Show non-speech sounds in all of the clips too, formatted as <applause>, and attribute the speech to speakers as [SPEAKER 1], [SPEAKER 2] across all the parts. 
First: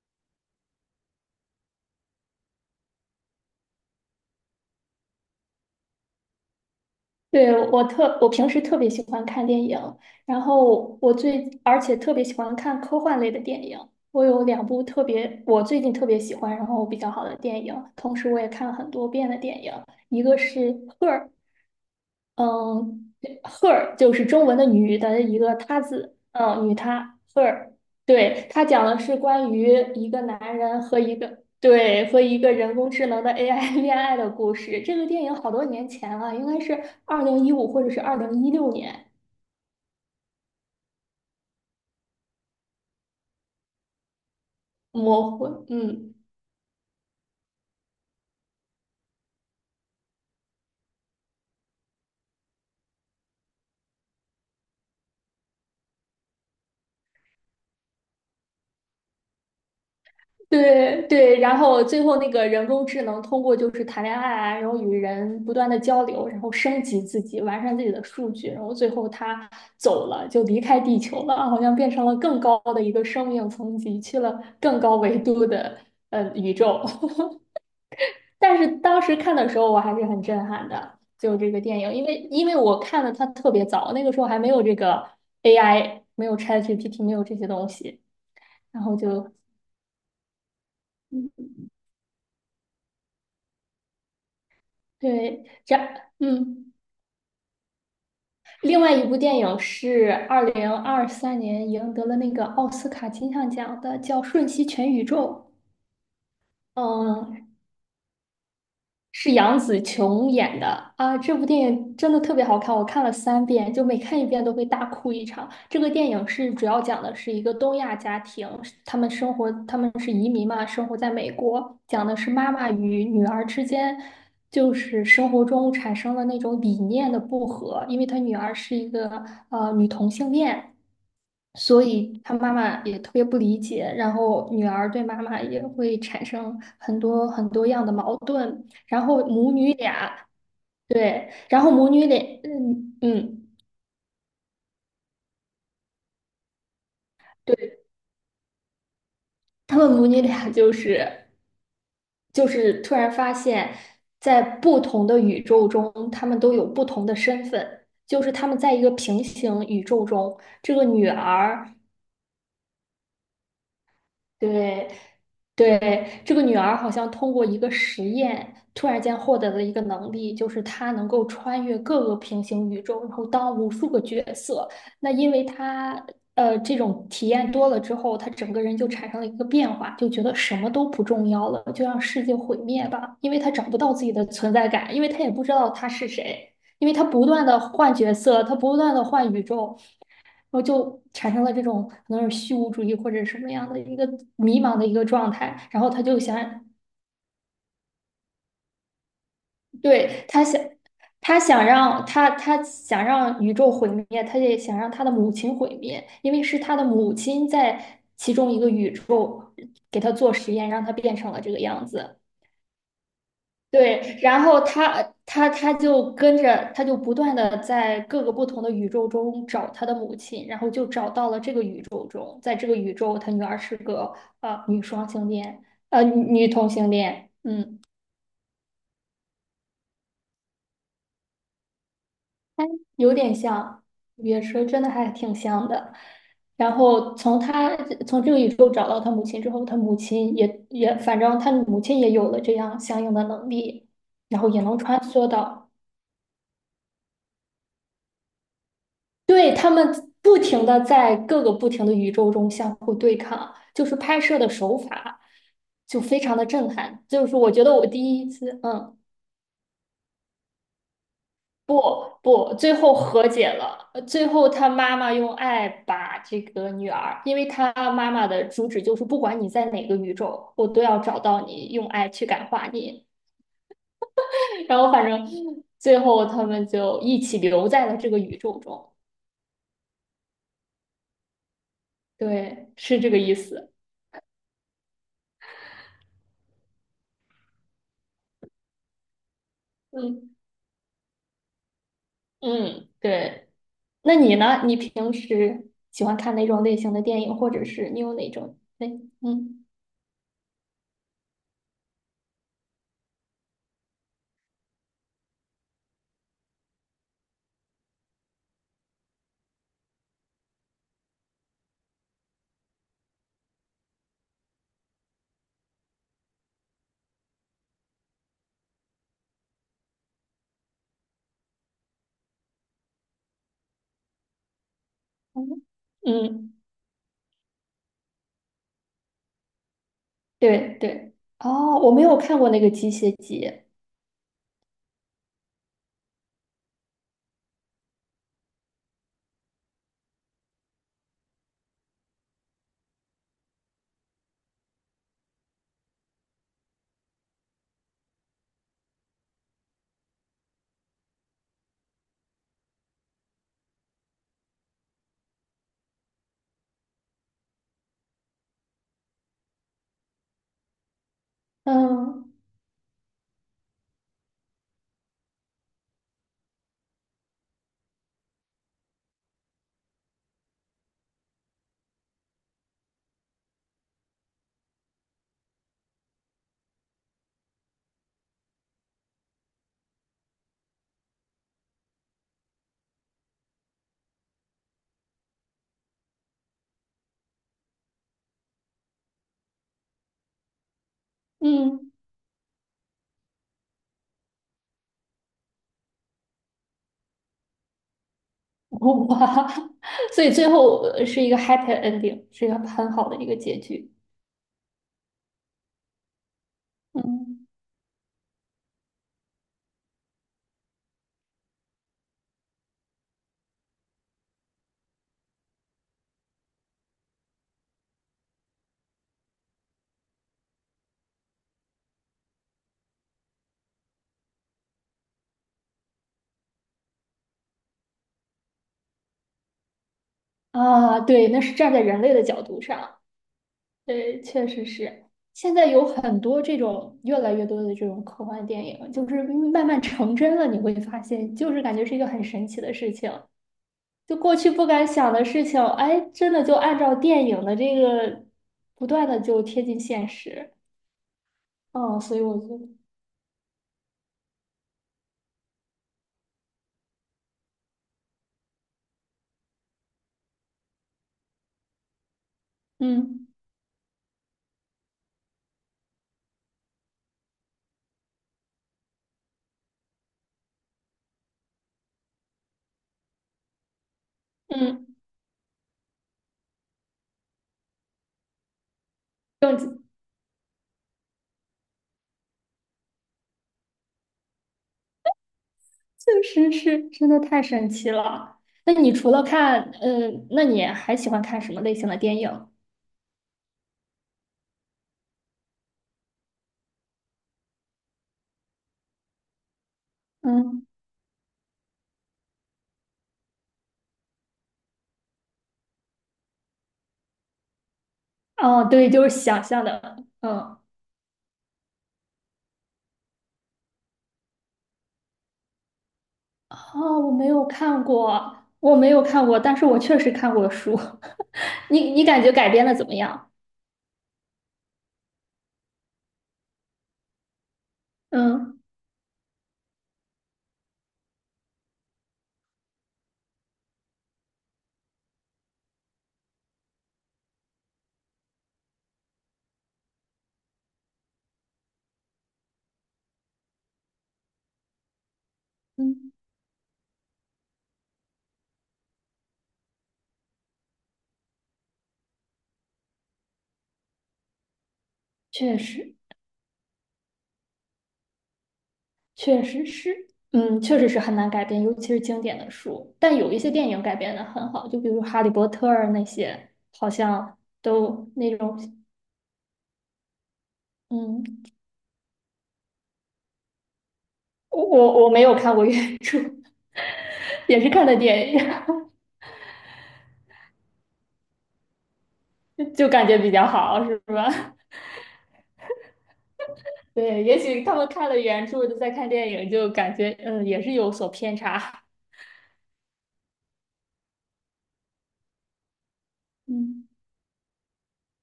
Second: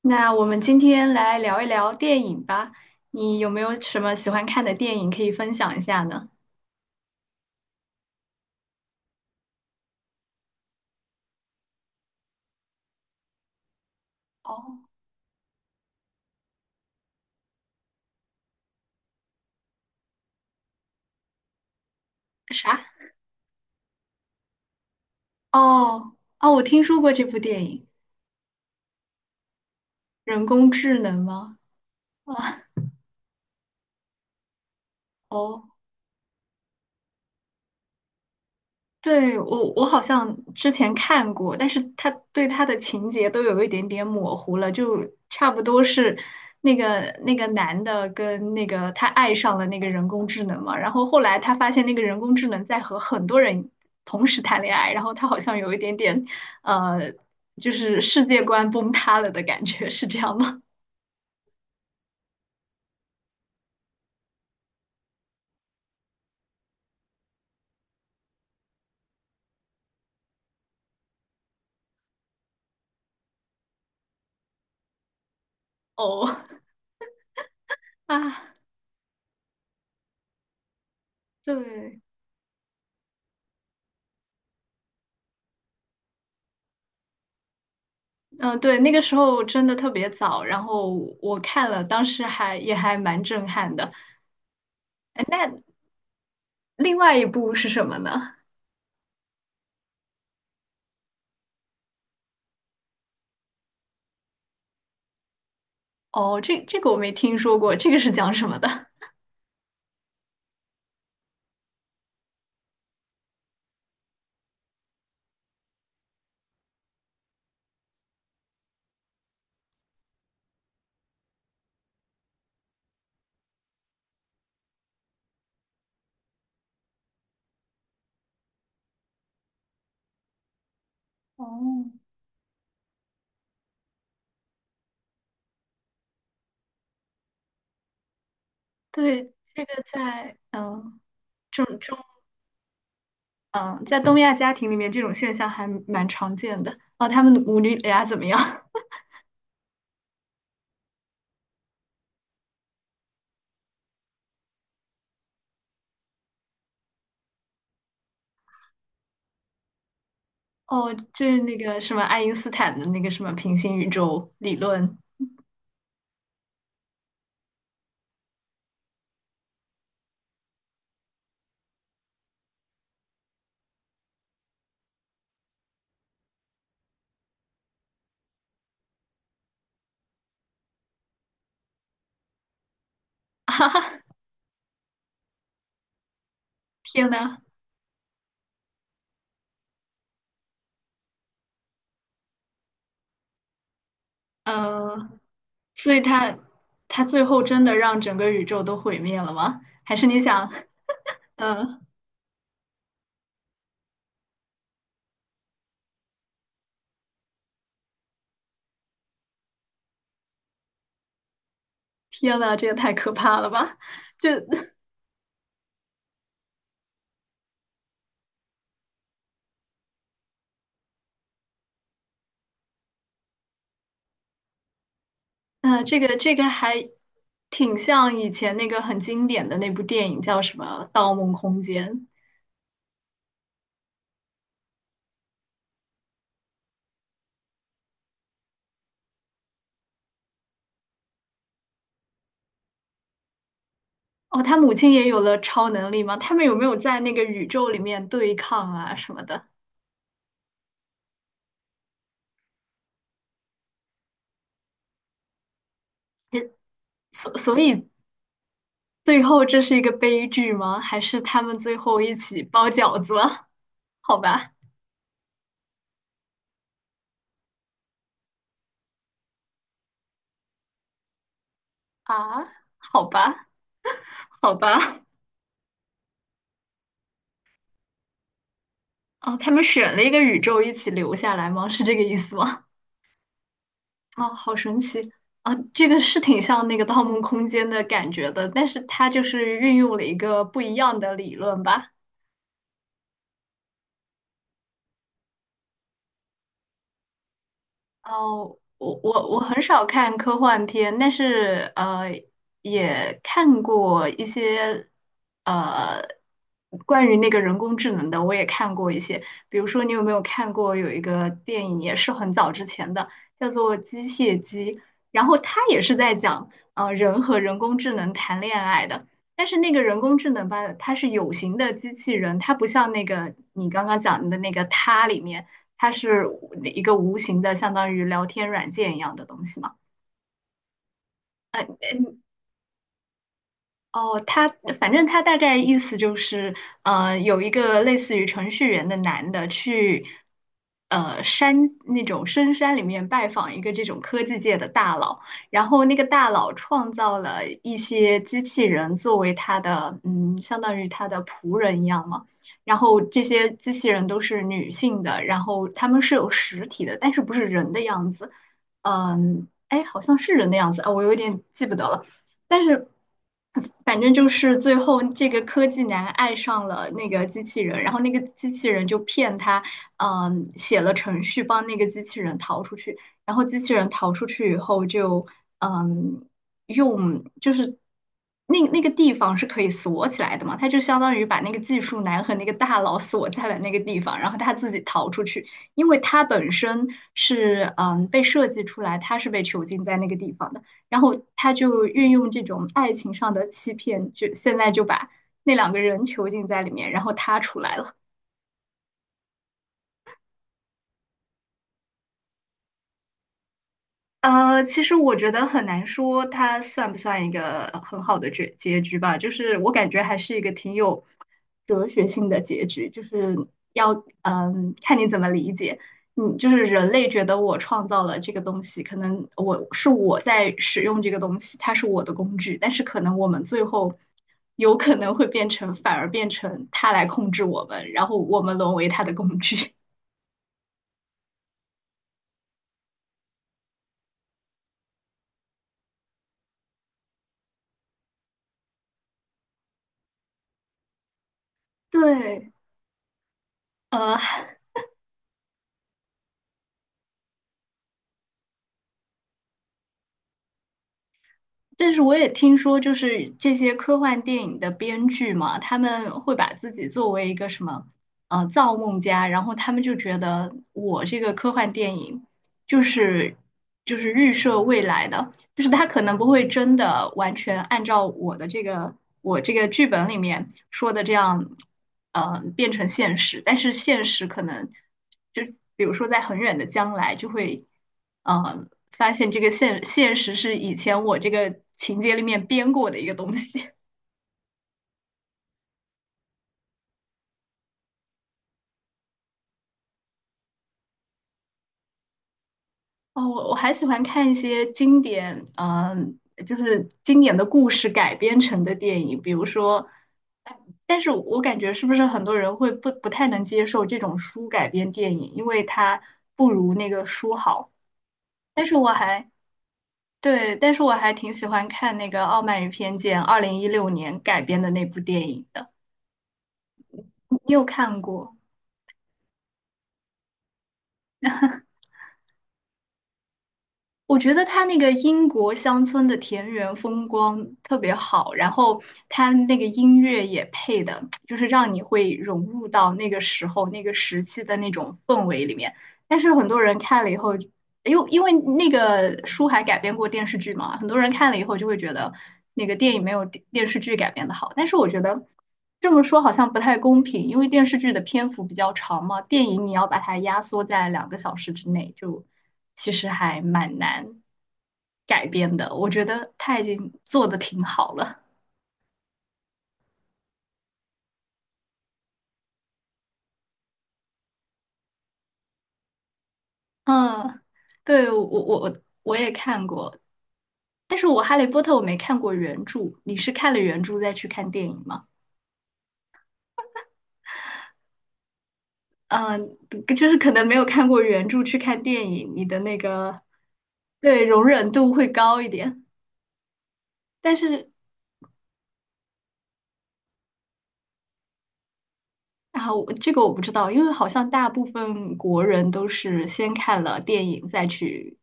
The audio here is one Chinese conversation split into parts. [SPEAKER 1] 那我们今天来聊一聊电影吧。你有没有什么喜欢看的电影可以分享一下呢？
[SPEAKER 2] 对，我平时特别喜欢看电影，然后我最，而且特别喜欢看科幻类的电影。我有两部
[SPEAKER 1] 哦，
[SPEAKER 2] 特别，我最近特别喜欢，然后比较好的电影，同时我也看了很多遍的电影，一个是《Her》，
[SPEAKER 1] 啥？
[SPEAKER 2] 嗯，her 就是中文的女的一个她
[SPEAKER 1] 哦
[SPEAKER 2] 字，
[SPEAKER 1] 哦，我
[SPEAKER 2] 女
[SPEAKER 1] 听说过
[SPEAKER 2] 她
[SPEAKER 1] 这部电
[SPEAKER 2] her,
[SPEAKER 1] 影，
[SPEAKER 2] 对，它讲的是关于一个
[SPEAKER 1] 人
[SPEAKER 2] 男
[SPEAKER 1] 工
[SPEAKER 2] 人
[SPEAKER 1] 智
[SPEAKER 2] 和
[SPEAKER 1] 能吗？<laughs>
[SPEAKER 2] 一个
[SPEAKER 1] 啊，
[SPEAKER 2] 人工智能的 AI <laughs> 恋爱的故事。这个电影好多
[SPEAKER 1] 哦。
[SPEAKER 2] 年前了，应该是2015或者是2016年，
[SPEAKER 1] 对，我好像之前看过，但是他的情节都有一点点模糊了，就
[SPEAKER 2] 模
[SPEAKER 1] 差不
[SPEAKER 2] 糊，
[SPEAKER 1] 多
[SPEAKER 2] 嗯。
[SPEAKER 1] 是那个那个男的跟那个他爱上了那个人工智能嘛，然后后来他发现那个人工智能在和很多人同时谈恋爱，然后他好像有一点点呃，就是世界观崩塌了的感觉，是这样吗？
[SPEAKER 2] 对对，然后最后那个人工智能通过就是谈恋爱啊，然后与人不断的交流，然后升级自己，完善自己的数据，然后最后他走了，就离开地球了，好像变成了更高的一个生命层级，去了更高维度的
[SPEAKER 1] <laughs> 哦
[SPEAKER 2] 宇宙。<laughs>
[SPEAKER 1] 啊。
[SPEAKER 2] 但是当时看的时候，我还是很震撼的，就这个电
[SPEAKER 1] 对，
[SPEAKER 2] 影，因为我看的它特别早，那个时候还没有这个 AI,没有 ChatGPT,没有这些东西，
[SPEAKER 1] 嗯，对，
[SPEAKER 2] 然
[SPEAKER 1] 那
[SPEAKER 2] 后
[SPEAKER 1] 个时候真的特别早，然后我
[SPEAKER 2] 嗯
[SPEAKER 1] 看了，当时也还蛮震撼的。哎，
[SPEAKER 2] 对，
[SPEAKER 1] 那
[SPEAKER 2] 这样嗯。
[SPEAKER 1] 另外一部是什么呢？
[SPEAKER 2] 另外一部电影是2023年赢得了那个奥斯卡金像奖的，叫《瞬息全宇宙》。
[SPEAKER 1] 哦，这个我没听
[SPEAKER 2] 嗯，
[SPEAKER 1] 说过，这个是讲什么的？
[SPEAKER 2] 是杨紫琼演的啊。这部电影真的特别好看，我看了3遍，就每看一遍都会大哭一场。这个电影主要讲的是一个东亚家庭，他们生活，他们是移民嘛，生活在美国，讲的是妈妈与女儿之间。就是生活中产生了那种理念的不合，因为她女儿是一个女同性恋，
[SPEAKER 1] 哦，
[SPEAKER 2] 所以他妈妈也特别不理解，然后女儿对妈妈也会产生很多很多样的矛盾，然后
[SPEAKER 1] 对，
[SPEAKER 2] 母
[SPEAKER 1] 这
[SPEAKER 2] 女
[SPEAKER 1] 个
[SPEAKER 2] 俩，
[SPEAKER 1] 在嗯
[SPEAKER 2] 对，然后
[SPEAKER 1] 中
[SPEAKER 2] 母
[SPEAKER 1] 中
[SPEAKER 2] 女俩，嗯嗯，
[SPEAKER 1] 嗯在东亚家庭里面，这种现象还蛮常见的。哦，他们母女
[SPEAKER 2] 对，
[SPEAKER 1] 俩怎么样？<laughs>
[SPEAKER 2] 他们母女俩就是突然发现，在不同的宇宙中，他们都有不同的身份，就是他们在一个平行宇宙中，这个
[SPEAKER 1] 哦，
[SPEAKER 2] 女
[SPEAKER 1] 就是那
[SPEAKER 2] 儿。
[SPEAKER 1] 个什么爱因斯坦的那个什么平行宇宙理
[SPEAKER 2] 对，
[SPEAKER 1] 论。
[SPEAKER 2] 对，这个女儿好像通过一个实验，突然间获得了一个能力，就是她能够穿越各个平行宇宙，然后当无数个角色。那因为她这种体验多了之后，她整个人就产生了一个变化，就觉得什么都不重要了，就让世界毁灭吧，因为她找不到自己的存在感，因为她也不知道她是谁，因为她
[SPEAKER 1] 天
[SPEAKER 2] 不
[SPEAKER 1] 呐，
[SPEAKER 2] 断的换角色，她不断的换宇宙。然后就产生了这种可能是虚无主义或者什么样的一个迷茫的一个
[SPEAKER 1] 嗯，
[SPEAKER 2] 状态，然后
[SPEAKER 1] 所以
[SPEAKER 2] 他就
[SPEAKER 1] 他
[SPEAKER 2] 想，
[SPEAKER 1] 他最后真的让整个宇宙都毁灭了吗？还是你
[SPEAKER 2] 对，他
[SPEAKER 1] 想，
[SPEAKER 2] 想，他想
[SPEAKER 1] 嗯、
[SPEAKER 2] 让他他想让宇宙毁灭，他也想让他的母亲毁灭，因为是他的母亲在其中一个宇宙给他做实验，让他变成了这个样子。
[SPEAKER 1] 天呐，这也太可怕了吧！
[SPEAKER 2] 对，
[SPEAKER 1] 就
[SPEAKER 2] 然后他就跟着，他就不断的在各个不同的宇宙中找他的母亲，然后就找到了这个宇宙中，在这个宇宙，他女儿是个呃女双性恋，
[SPEAKER 1] 啊，这
[SPEAKER 2] 女
[SPEAKER 1] 个这个
[SPEAKER 2] 女同
[SPEAKER 1] 还
[SPEAKER 2] 性恋，
[SPEAKER 1] 挺
[SPEAKER 2] 嗯，
[SPEAKER 1] 像以前那个很经典的那部电影，叫什么《盗梦空间》。
[SPEAKER 2] 有点像也是真的还挺像的。然后从这个宇宙找到他母亲之后，他母亲也也反正他母亲也有了这样相应的能力，然
[SPEAKER 1] 哦，
[SPEAKER 2] 后
[SPEAKER 1] 他
[SPEAKER 2] 也
[SPEAKER 1] 母
[SPEAKER 2] 能
[SPEAKER 1] 亲
[SPEAKER 2] 穿
[SPEAKER 1] 也有
[SPEAKER 2] 梭
[SPEAKER 1] 了
[SPEAKER 2] 到。
[SPEAKER 1] 超能力吗？他们有没有在那个宇宙里面对抗啊什么的？
[SPEAKER 2] 对，他们不停的在各个不停的宇宙中相互对抗，就是拍摄的手法就非常的
[SPEAKER 1] 也
[SPEAKER 2] 震撼。就是
[SPEAKER 1] 所
[SPEAKER 2] 我
[SPEAKER 1] 所
[SPEAKER 2] 觉得我
[SPEAKER 1] 以
[SPEAKER 2] 第一次，嗯，
[SPEAKER 1] 最后这是一个悲剧吗？还是他们最后
[SPEAKER 2] 不
[SPEAKER 1] 一起
[SPEAKER 2] 不，
[SPEAKER 1] 包
[SPEAKER 2] 最后
[SPEAKER 1] 饺子
[SPEAKER 2] 和
[SPEAKER 1] 了？
[SPEAKER 2] 解了。
[SPEAKER 1] <laughs> 好
[SPEAKER 2] 最后
[SPEAKER 1] 吧，
[SPEAKER 2] 他妈妈用爱把这个女儿，因为他妈妈的主旨就是不管你在哪个宇宙，我都要找到你，用爱去
[SPEAKER 1] 啊，
[SPEAKER 2] 感化
[SPEAKER 1] 好
[SPEAKER 2] 你。
[SPEAKER 1] 吧，好
[SPEAKER 2] <laughs> 然后
[SPEAKER 1] 吧。
[SPEAKER 2] 反正最后他们就一起留在了这个宇宙中。
[SPEAKER 1] 哦，他们选了一个宇宙一起留下来吗？是这个意思吗？
[SPEAKER 2] 对，是这个意思。
[SPEAKER 1] 哦，好神奇啊！这个是挺像那个《盗梦空间》的感觉的，但是它就是运用了一
[SPEAKER 2] 嗯
[SPEAKER 1] 个不一样的理论吧。
[SPEAKER 2] 嗯，对。那你呢？你平时喜欢看哪种类型的电影，或者是你有哪
[SPEAKER 1] 哦，
[SPEAKER 2] 种类？
[SPEAKER 1] 我很
[SPEAKER 2] 嗯
[SPEAKER 1] 少看科幻片，但是也看过一些呃关于那个人工智能的，我也看过一些。比如说，你有没有看过有一个电影，也是很早之前的，叫做《机械姬》，然后它也是在讲人和人工智能谈恋爱的。但是那个人工智能吧，它是有形的机器人，它不像那个你刚刚讲的那个它里面。
[SPEAKER 2] 嗯
[SPEAKER 1] 它是
[SPEAKER 2] 嗯，
[SPEAKER 1] 一个无形的，相当于聊天软件一样的东西嘛。
[SPEAKER 2] 对对。哦，我没有看过那个《机械姬》。
[SPEAKER 1] 哦，他反正他大概意思就是，有一个类似于程序员的男的去，呃，山那种深山里面拜访一个这种科技界的大佬，然后那个大佬创造了一些机器人作为他的，嗯，相当于他的仆人一样嘛。然后这些机器人都是女性的，然后他们是有实体的，但是不是人的样子，嗯，哎，好像是人的样子啊，我有点记不得了。
[SPEAKER 2] 嗯
[SPEAKER 1] 但是反正就是最后这个科技男爱上了那个机器人，然后那个机器人就骗他，写了程序帮那个机器人逃出去，然后机器人逃出去以后就，嗯，就是那个地方是可以锁起来的嘛，他就相当于把那个技术男和那个大佬锁在了那个地方，然后他自己逃出去，因为他本身是被设计出来，他是被囚禁在那个地方的。然后他就
[SPEAKER 2] 嗯，
[SPEAKER 1] 运用这种爱情上的欺骗，就现在就把那两个人囚禁在里面，然后他出来了。
[SPEAKER 2] 哇，<laughs> 所以最后是一个 happy ending,是一个很好的一个结局。
[SPEAKER 1] 其实我觉得很难说它算不算一
[SPEAKER 2] 嗯
[SPEAKER 1] 个很好的结局吧，就是我感觉还是一个挺有哲学性的结局，就是要看你怎么理解。嗯，就是人类觉得我创造了这个东西，可能我在使用这个东西，它是我的工具，但是可能我们最后有可能会变成，反而变成它来控制我们，然后我们沦为它的工具。
[SPEAKER 2] 对，那是站在人类的角度上。对，确实是。现在有很多这种越来越多的这种科幻电影，就是慢慢成真了，你会发现，就是感觉
[SPEAKER 1] <laughs>
[SPEAKER 2] 是一个很神
[SPEAKER 1] 对，
[SPEAKER 2] 奇的事情。
[SPEAKER 1] 呃。
[SPEAKER 2] 就过去不敢想的事情，哎，真的就按照电影的这个不断的就贴近现实。
[SPEAKER 1] 但是
[SPEAKER 2] 哦，
[SPEAKER 1] 我
[SPEAKER 2] 所以
[SPEAKER 1] 也
[SPEAKER 2] 我
[SPEAKER 1] 听
[SPEAKER 2] 就，
[SPEAKER 1] 说，就是这些科幻电影的编剧嘛，他们会把自己作为一个什么，造梦家，然后他们就觉得我这个科幻电影就
[SPEAKER 2] 嗯
[SPEAKER 1] 是就是预设未来的，就是他可能不会真的完全按照我这个剧本里面说的这样，变成现实，但是现实可能
[SPEAKER 2] 嗯，
[SPEAKER 1] 就比如说在很远的将来就会，呃，发现这个现实是以前我这个情节里面编过的一个东西。
[SPEAKER 2] 确实是真的太神奇了。那你除了看，嗯，那你还喜欢看什么类型的电影？
[SPEAKER 1] 哦，我还喜欢看一些经典，就是经典的故事改编成的电影，比如说，哎
[SPEAKER 2] 嗯，
[SPEAKER 1] 但是我感觉是不是很多人会不太能接受这种书改编电影，因为它不如那个书好。但
[SPEAKER 2] 哦，
[SPEAKER 1] 是我
[SPEAKER 2] 对，就是
[SPEAKER 1] 还
[SPEAKER 2] 想象的，
[SPEAKER 1] 对，
[SPEAKER 2] 嗯。
[SPEAKER 1] 但是我还挺喜欢看那个《傲慢与偏见》，2016年改编的那部电影的，
[SPEAKER 2] 哦，我没
[SPEAKER 1] 你
[SPEAKER 2] 有
[SPEAKER 1] 有
[SPEAKER 2] 看
[SPEAKER 1] 看过？
[SPEAKER 2] 过，我没有看过，但是我确实看过书。<laughs> 你你感觉改编的怎么样？
[SPEAKER 1] 我觉得他那个英国乡村的田园风光特别好，然
[SPEAKER 2] 嗯
[SPEAKER 1] 后他那个音乐也配的，就是让你会融入到那个时候、那个时期的那种氛围里面。但是很多人看了以后因为那个书还改编过电视剧嘛，很多人看了以后就会觉得那个电影没有电视剧改编的好。但是我觉得这么
[SPEAKER 2] 嗯，
[SPEAKER 1] 说好像不太公平，因为电视剧的篇幅比较长嘛，电影你要把它压缩在2个小时之内，就其实还蛮难改编
[SPEAKER 2] 确
[SPEAKER 1] 的。我
[SPEAKER 2] 实
[SPEAKER 1] 觉得他已经做的挺好了。
[SPEAKER 2] 确实是，嗯，确实是很难改编，尤其是经典的书。但有一些电影改编的很好，就比如《哈利波特》那些，好像
[SPEAKER 1] 嗯，
[SPEAKER 2] 都
[SPEAKER 1] 对，我
[SPEAKER 2] 那
[SPEAKER 1] 我
[SPEAKER 2] 种，
[SPEAKER 1] 我我也看过，但是我
[SPEAKER 2] 嗯，
[SPEAKER 1] 《哈利波特》我没看过原著，你是看了原著再去看
[SPEAKER 2] 我
[SPEAKER 1] 电影
[SPEAKER 2] 我
[SPEAKER 1] 吗？
[SPEAKER 2] 我没有看过原著，<laughs> 也是看的电影，
[SPEAKER 1] 嗯，就是可能没有看过原著去看电影，你的那
[SPEAKER 2] <laughs> 就感
[SPEAKER 1] 个
[SPEAKER 2] 觉比较好，是
[SPEAKER 1] 对
[SPEAKER 2] 吧？
[SPEAKER 1] 容忍度会高一点。
[SPEAKER 2] <laughs> 对，
[SPEAKER 1] 但
[SPEAKER 2] 也许
[SPEAKER 1] 是
[SPEAKER 2] 他们看了原著，再看电影，就感觉嗯，也是有所偏差。
[SPEAKER 1] 啊，我这个我不知道，因为好像大部分国人都是先看
[SPEAKER 2] 嗯，
[SPEAKER 1] 了电影再去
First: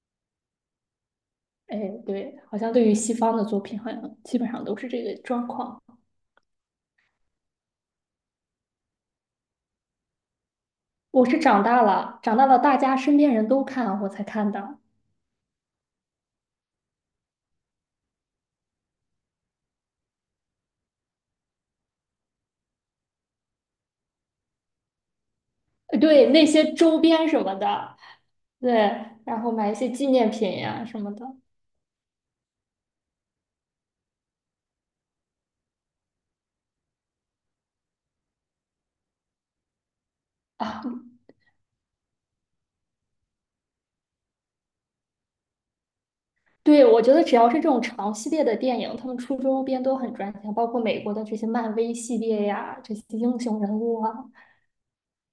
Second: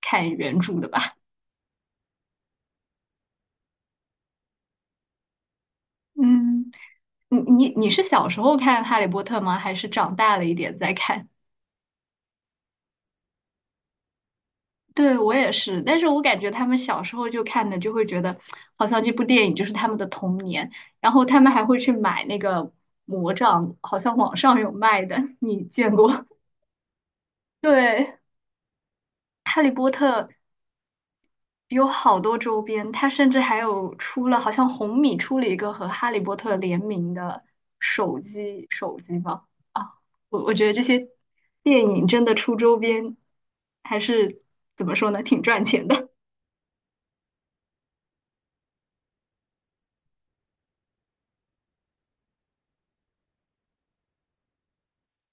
[SPEAKER 1] 看原著的吧？
[SPEAKER 2] 哎，对，好像对于西方的作品，好像基本上都是这个状况。
[SPEAKER 1] 嗯，你是小时候看《哈利波特》吗？还是长大了一点再
[SPEAKER 2] 我
[SPEAKER 1] 看？
[SPEAKER 2] 是长大了，大家身边人都看，我才看的。
[SPEAKER 1] 对，我也是，但是我感觉他们小时候就看的，就会觉得好像这部电影就是他们的童年，然后他们还会去买那个魔杖，好像网上有卖的，你见过？
[SPEAKER 2] 对，那些周边什么
[SPEAKER 1] <laughs>
[SPEAKER 2] 的，
[SPEAKER 1] 对，
[SPEAKER 2] 对，然后
[SPEAKER 1] 《哈利
[SPEAKER 2] 买一些
[SPEAKER 1] 波
[SPEAKER 2] 纪
[SPEAKER 1] 特》
[SPEAKER 2] 念品呀、什么的
[SPEAKER 1] 有好多周边，它甚至还有出了，好像红米出了一个和《哈利波特》联名的手机，手机吧？啊，我觉得这些
[SPEAKER 2] 啊。
[SPEAKER 1] 电影真的出周边，还是怎么说呢，挺赚钱的。
[SPEAKER 2] 对，我觉得只要是这种长系列的电影，他们出周边都很赚钱，包括美国的这些漫威系列呀，这些英雄人物啊，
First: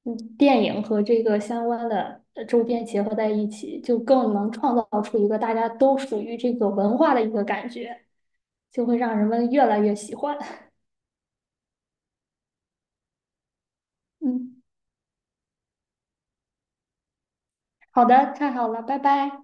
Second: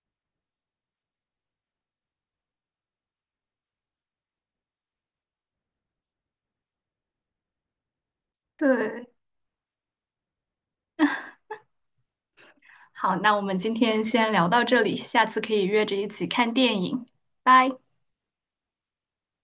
[SPEAKER 2] 嗯，电影和这个相关的周边结合在一起，就更能创造出一个大家都属于这个文化的一个感觉，
[SPEAKER 1] <laughs>
[SPEAKER 2] 就会
[SPEAKER 1] 对。
[SPEAKER 2] 让人们越来越喜欢。
[SPEAKER 1] 好，那我们今天先聊
[SPEAKER 2] 嗯，
[SPEAKER 1] 到这里，下次可以约着一起看电影，拜。
[SPEAKER 2] 好的，太好了，拜拜。